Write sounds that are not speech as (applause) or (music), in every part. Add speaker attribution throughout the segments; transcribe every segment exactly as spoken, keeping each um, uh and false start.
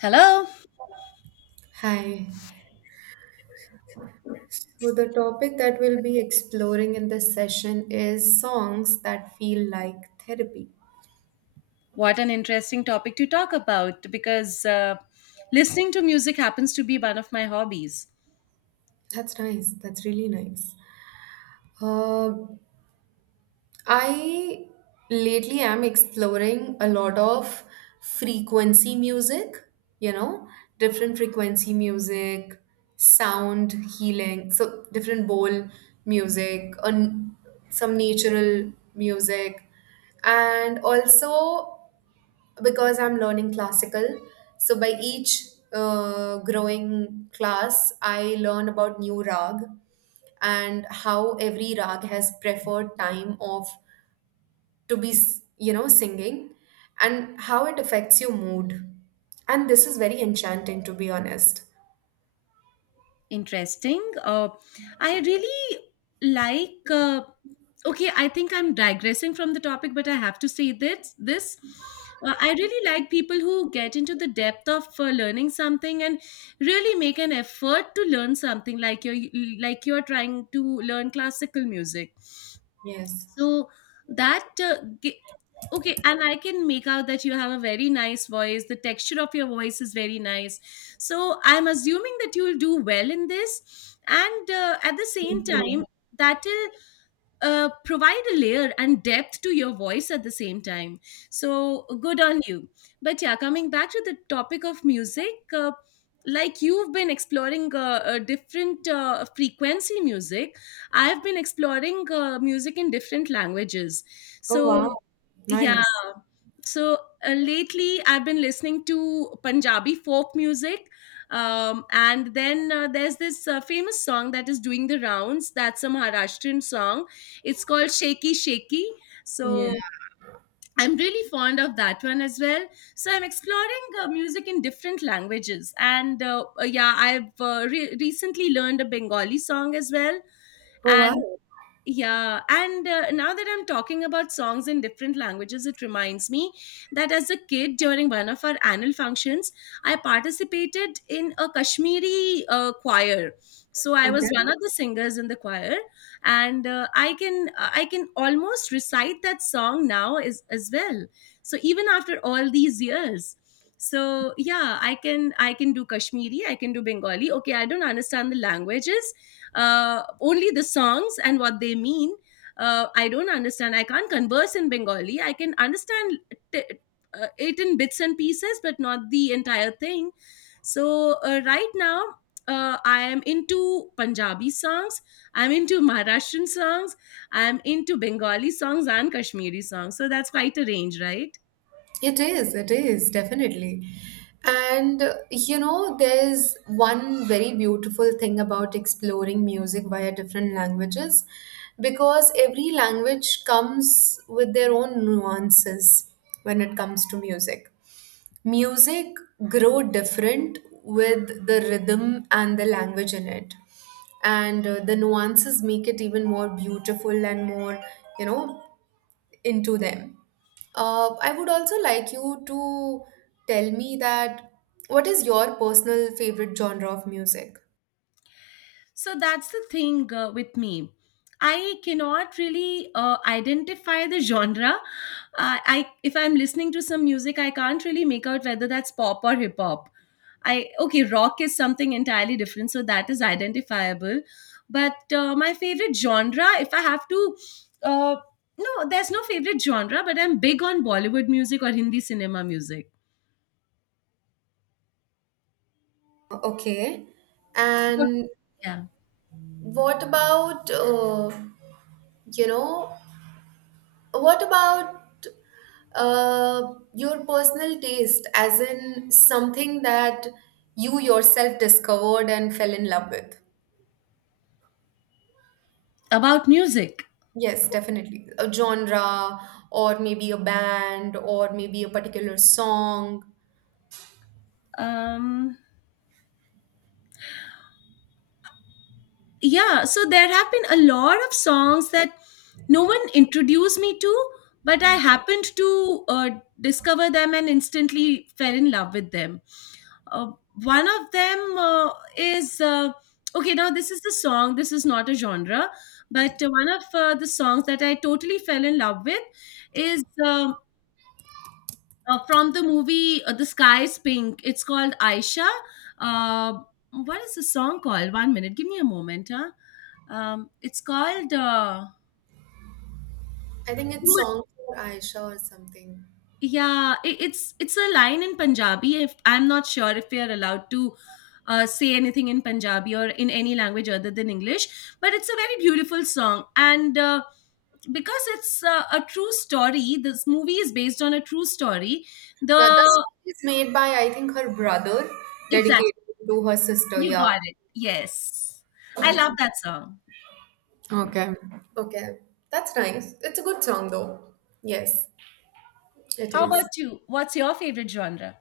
Speaker 1: Hello.
Speaker 2: Hi. So, the topic that we'll be exploring in this session is songs that feel like therapy.
Speaker 1: What an interesting topic to talk about because uh, listening to music happens to be one of my hobbies.
Speaker 2: That's nice. That's really nice. Uh, I lately am exploring a lot of frequency music, you know, different frequency music, sound healing, so different bowl music, un- some natural music, and also because I'm learning classical. So by each uh, growing class, I learn about new rag and how every rag has preferred time of to be s- you know singing and how it affects your mood. And this is very enchanting, to be honest.
Speaker 1: Interesting. Uh, I really like. Uh, okay, I think I'm digressing from the topic, but I have to say this. This. Uh, I really like people who get into the depth of uh, learning something and really make an effort to learn something like you're like you're trying to learn classical music.
Speaker 2: Yes.
Speaker 1: So that uh, gi- okay, and I can make out that you have a very nice voice. The texture of your voice is very nice. So I'm assuming that you'll do well in this, and uh, at the same
Speaker 2: Thank
Speaker 1: time,
Speaker 2: you.
Speaker 1: that uh, provide a layer and depth to your voice at the same time. So good on you. But yeah, coming back to the topic of music, uh, like you've been exploring uh, uh, different uh, frequency music, I've been exploring uh, music in different languages.
Speaker 2: Oh, wow.
Speaker 1: So yeah,
Speaker 2: Nice.
Speaker 1: so uh, lately I've been listening to Punjabi folk music. Um, and then uh, there's this uh, famous song that is doing the rounds. That's a Maharashtrian song. It's called Shaky Shaky.
Speaker 2: Yeah.
Speaker 1: So I'm really fond of that one as well. So I'm exploring uh, music in different languages. And uh, uh, yeah, I've uh, re- recently learned a Bengali song as well.
Speaker 2: Oh,
Speaker 1: And
Speaker 2: wow.
Speaker 1: yeah, and uh, now that I'm talking about songs in different languages, it reminds me that as a kid during one of our annual functions, I participated in a Kashmiri uh, choir. So I was one
Speaker 2: Okay.
Speaker 1: of the singers in the choir, and uh, I can I can almost recite that song now as as well. So even after all these years, so yeah, I can I can do Kashmiri, I can do Bengali. Okay, I don't understand the languages, uh, only the songs and what they mean. Uh, I don't understand. I can't converse in Bengali. I can understand t- uh, it in bits and pieces, but not the entire thing. So uh, right now, uh, I am into Punjabi songs. I'm into Maharashtrian songs. I'm into Bengali songs and Kashmiri songs. So that's quite a range, right?
Speaker 2: It is, it is, definitely. And uh, You know, there's one very beautiful thing about exploring music via different languages, because every language comes with their own nuances when it comes to music. Music grow different with the rhythm and the language in it. And uh, the nuances make it even more beautiful and more, you know, into them. Uh, I would also like you to tell me that what is your personal favorite genre of music?
Speaker 1: So that's the thing, uh, with me. I cannot really uh, identify the genre. Uh, I if I'm listening to some music, I can't really make out whether that's pop or hip hop. I okay, rock is something entirely different, so that is identifiable. But uh, my favorite genre, if I have to, uh, no, there's no favorite genre, but I'm big on Bollywood music or Hindi cinema music.
Speaker 2: Okay.
Speaker 1: But,
Speaker 2: And
Speaker 1: yeah,
Speaker 2: what about, uh, you know, what about uh, your personal taste, as in something that you yourself discovered and fell in love with?
Speaker 1: about music.
Speaker 2: Yes, definitely. A genre, or maybe a band, or maybe a particular song.
Speaker 1: Um, yeah, so there have been a lot of songs that no one introduced me to, but I happened to uh, discover them and instantly fell in love with them. uh, One of them uh, is uh, okay, now this is the song, this is not a genre, but uh, one of uh, the songs that I totally fell in love with is um uh, from the movie, uh, "The Sky Is Pink." It's called Aisha. uh, what is the song called? One minute, give me a moment. Huh. Um, it's called, uh,
Speaker 2: I think it's song for Aisha or something.
Speaker 1: yeah. It, it's it's a line in Punjabi. If I'm not sure if we are allowed to uh, say anything in Punjabi or in any language other than English, but it's a very beautiful song. And Uh, because it's uh, a true story, this movie is based on a true story.
Speaker 2: Yeah, the
Speaker 1: The
Speaker 2: song is made by, I think, her brother,
Speaker 1: Exactly,
Speaker 2: dedicated to her sister.
Speaker 1: you
Speaker 2: Yeah.
Speaker 1: got it. Yes, I love that song.
Speaker 2: Okay. Okay, that's nice. It's a good song though. Yes, it
Speaker 1: How
Speaker 2: is.
Speaker 1: about you? What's your favorite genre?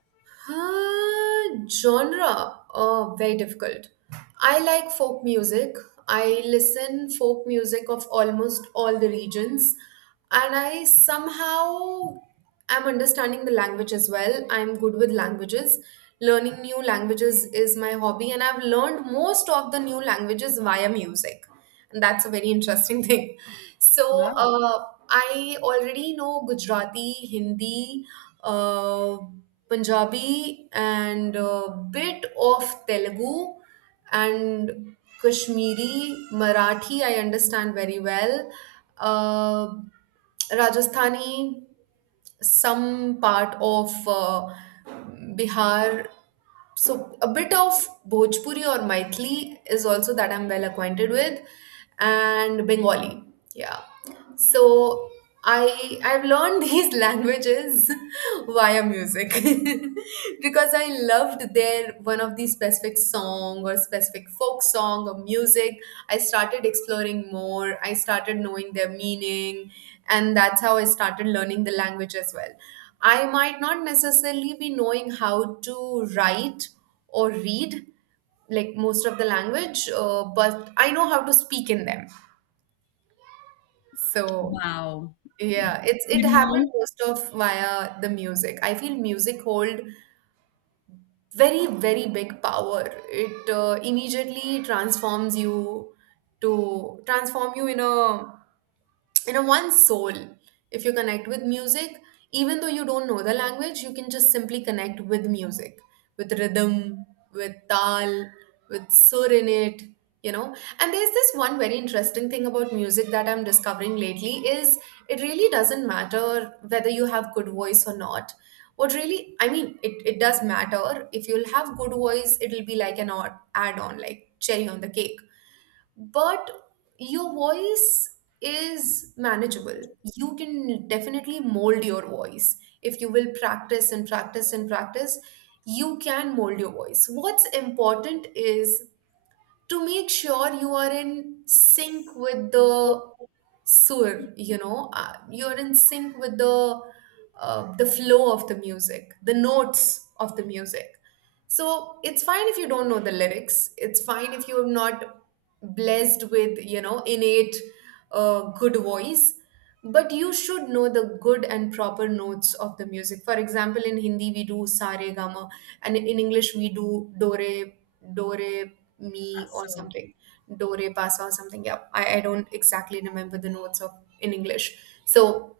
Speaker 2: Uh, genre? Oh, very difficult. I like folk music. I listen folk music of almost all the regions, and I somehow am understanding the language as well. I'm good with languages. Learning new languages is my hobby, and I've learned most of the new languages via music, and that's a very interesting (laughs) thing. So uh, I already know Gujarati, Hindi, uh, Punjabi, and a bit of Telugu and Kashmiri, Marathi. I understand very well. Uh, Rajasthani, some part of uh, Bihar. So a bit of Bhojpuri or Maithili is also that I'm well acquainted with, and Bengali. Yeah. So I I've learned these (laughs) languages via music (laughs) because I loved their one of these specific song or specific folk song or music. I started exploring more. I started knowing their meaning, and that's how I started learning the language as well. I might not necessarily be knowing how to write or read like most of the language, uh, but I know how to speak in them. So
Speaker 1: Wow. You
Speaker 2: yeah, it's it happened
Speaker 1: know,
Speaker 2: most of via the music. I feel music hold very, very big power. It uh, immediately transforms you to transform you in a, you know, one soul, if you connect with music, even though you don't know the language. You can just simply connect with music, with rhythm, with tal, with sur in it, you know. And there's this one very interesting thing about music that I'm discovering lately is it really doesn't matter whether you have good voice or not. What really, I mean, it, it does matter, if you'll have good voice it'll be like an odd add-on, like cherry on the cake. But your voice is manageable. You can definitely mold your voice. If you will practice and practice and practice, you can mold your voice. What's important is to make sure you are in sync with the sur, you know, uh, you're in sync with the uh, the flow of the music, the notes of the music. So it's fine if you don't know the lyrics, it's fine if you're not blessed with, you know, innate uh, good voice, but you should know the good and proper notes of the music. For example, in Hindi we do sa re ga ma, and in English we do do re, do re me or
Speaker 1: So,
Speaker 2: something, Dore Pasa or something. Yeah, I, I don't exactly remember the notes of in English. So,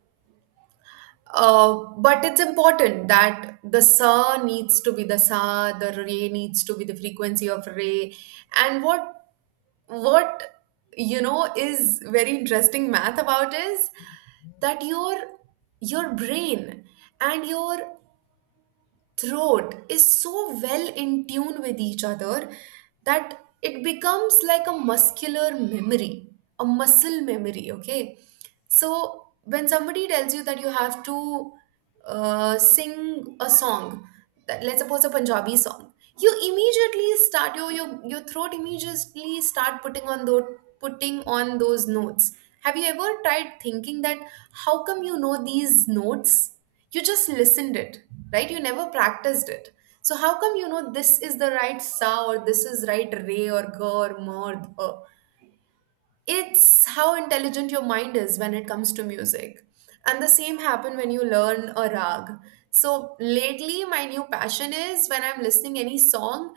Speaker 2: uh, but it's important that the sa needs to be the sa, the re needs to be the frequency of re. And what what you know is very interesting math about is that your your brain and your throat is so well in tune with each other that it becomes like a muscular memory, a muscle memory, okay? So when somebody tells you that you have to uh, sing a song that- let's suppose a Punjabi song, you immediately start your your your throat immediately start putting on those putting on those notes. Have you ever tried thinking that how come you know these notes? You just listened it, right? You never practiced it. So how come you know this is the right sa, or this is right re or ga or ma or dha? It's how intelligent your mind is when it comes to music. And the same happen when you learn a rag. So lately my new passion is, when I'm listening any song,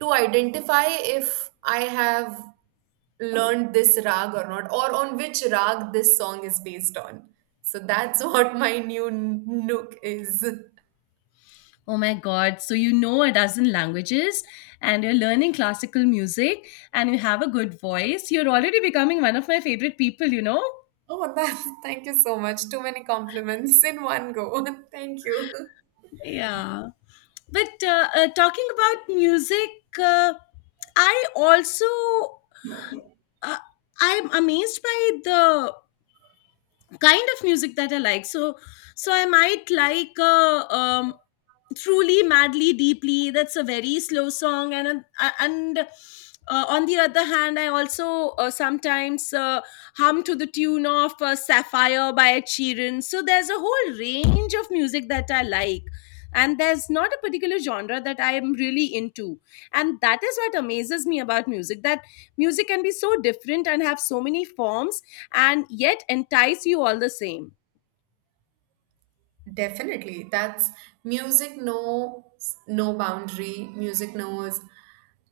Speaker 2: to identify if I have learned this rag or not, or on which rag this song is based on. So that's (laughs) what my new nook is.
Speaker 1: oh my God. So you know a dozen languages and you're learning classical music and you have a good voice. You're already becoming one of my favorite people, you know?
Speaker 2: (laughs) Oh, that, thank you so much, too many compliments in one go. (laughs) Thank you.
Speaker 1: Yeah, but uh, uh, talking about music, uh, I also, uh, I'm amazed by the kind of music that I like. So, so I might like uh, um, "Truly, Madly, Deeply." That's a very slow song, and uh, and uh, on the other hand, I also uh, sometimes uh, hum to the tune of uh, "Sapphire" by Ed Sheeran. So there's a whole range of music that I like. And there's not a particular genre that I am really into. And that is what amazes me about music, that music can be so different and have so many forms, and yet entice you all the same.
Speaker 2: Definitely. That's, music knows no boundary, music knows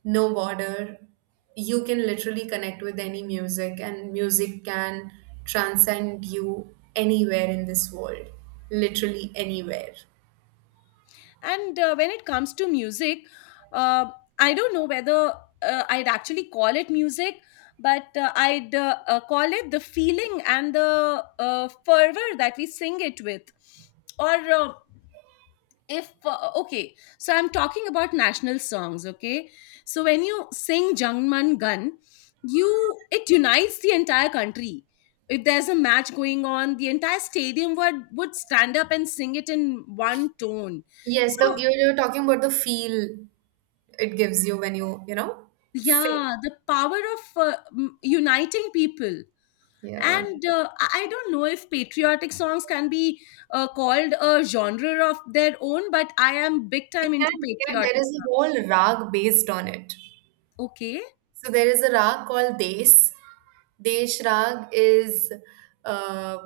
Speaker 2: no border. You can literally connect with any music, and music can transcend you anywhere in this world, literally anywhere.
Speaker 1: And uh, when it comes to music, uh, I don't know whether uh, I'd actually call it music, but uh, I'd uh, uh, call it the feeling and the uh, fervor that we sing it with. Or uh, if uh, okay, so I'm talking about national songs. Okay, so when you sing Jangman Gun, you it unites the entire country. If there's a match going on, the entire stadium would would stand up and sing it in one tone.
Speaker 2: Yes, the
Speaker 1: So
Speaker 2: you you're talking about the feel it gives you when you, you know, sing.
Speaker 1: yeah, the power of uh, m- uniting people.
Speaker 2: Yeah.
Speaker 1: And uh, i I don't know if patriotic songs can be uh, called a genre of their own, but I am big
Speaker 2: They
Speaker 1: time
Speaker 2: can,
Speaker 1: into
Speaker 2: they can. There
Speaker 1: patriotic
Speaker 2: is a
Speaker 1: songs.
Speaker 2: whole rag based on it.
Speaker 1: Okay.
Speaker 2: So there is a rag called Desh. Desh rag is, uh,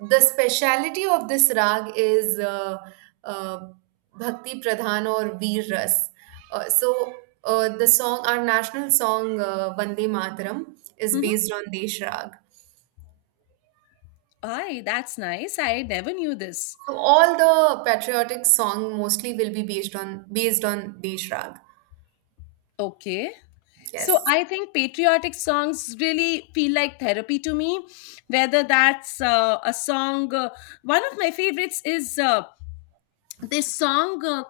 Speaker 2: the speciality of this rag is, uh, uh, Bhakti Pradhan or Veer Ras. Uh, so uh, the song, our national song, uh, Vande Mataram, is
Speaker 1: Mm-hmm.
Speaker 2: based on Desh rag.
Speaker 1: Aye, that's nice. I never knew this.
Speaker 2: So all the patriotic song mostly will be based on based on Desh rag.
Speaker 1: Okay. So
Speaker 2: Yes. (laughs)
Speaker 1: I think patriotic songs really feel like therapy to me. Whether that's uh, a song, uh, one of my favorites is uh, this song uh,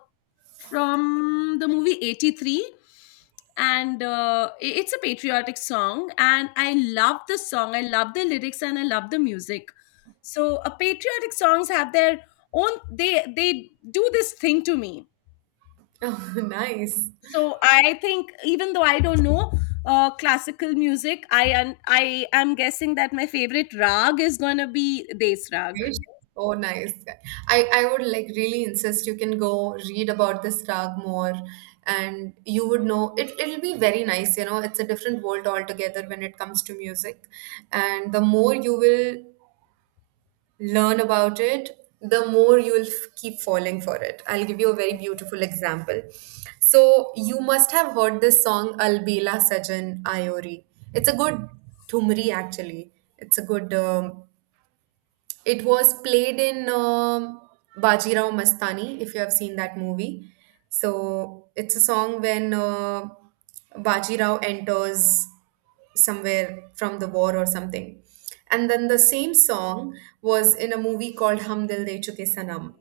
Speaker 1: from the movie eighty-three. And uh, i- it's a patriotic song. And I love the song. I love the lyrics and I love the music. So uh, patriotic songs have their own, they, they do this thing to me.
Speaker 2: Oh, nice.
Speaker 1: So I think even though I don't know uh, classical music, i am i am guessing that my favorite rag is going to be Des Rag.
Speaker 2: Right? Oh, nice. I, I would like really insist, you can go read about this rag more and you would know it, it'll be very nice. You know, it's a different world altogether when it comes to music. And the more you will learn about it, the more you will f- keep falling for it. I'll give you a very beautiful example. So, you must have heard this song Albela Sajan Ayori. It's a good Thumri actually. It's a good um, it was played in um Bajirao Mastani, if you have seen that movie. So it's a song when uh, Bajirao enters somewhere from the war or something. And then the same song was in a movie called Hum Dil De Chuke Sanam,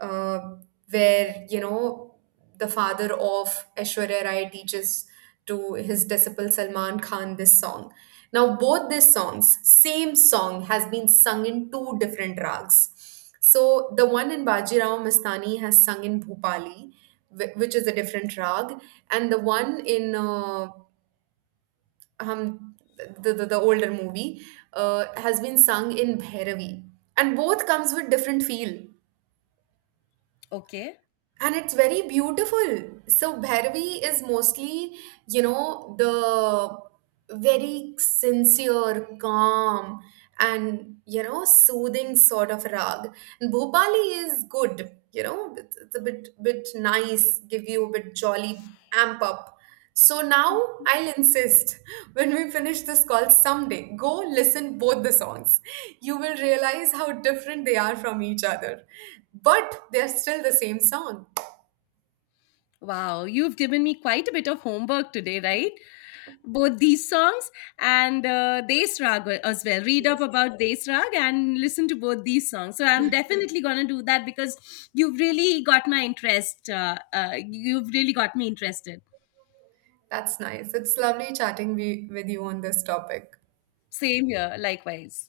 Speaker 2: uh, where you know the father of Aishwarya Rai teaches to his disciple Salman Khan this song. Now both these songs, same song, has been sung in two different rags. So the one in Bajirao Mastani has sung in Bhupali, wh- which is a different rag, and the one in uh, um, the, the the older movie uh, has been sung in Bhairavi, and both comes with different feel.
Speaker 1: Okay.
Speaker 2: And it's very beautiful. So Bhairavi is mostly, you know, the very sincere, calm, and you know, soothing sort of rag. And Bhopali is good, you know, it's, it's a bit bit nice, give you a bit jolly, amp up. So now I'll insist (laughs) when we finish this call someday, go listen both the songs. You will realize how different they are from each other, but they're still the same song.
Speaker 1: Wow, you've given me quite a bit of homework today, right? Both these songs and uh, Desh Rag as well. Read up about Desh Rag and listen to both these songs. So I'm definitely going to do that because you've really got my interest. Uh, uh, you've really got me interested.
Speaker 2: That's nice. It's lovely chatting we, with you on this topic.
Speaker 1: Same here, likewise.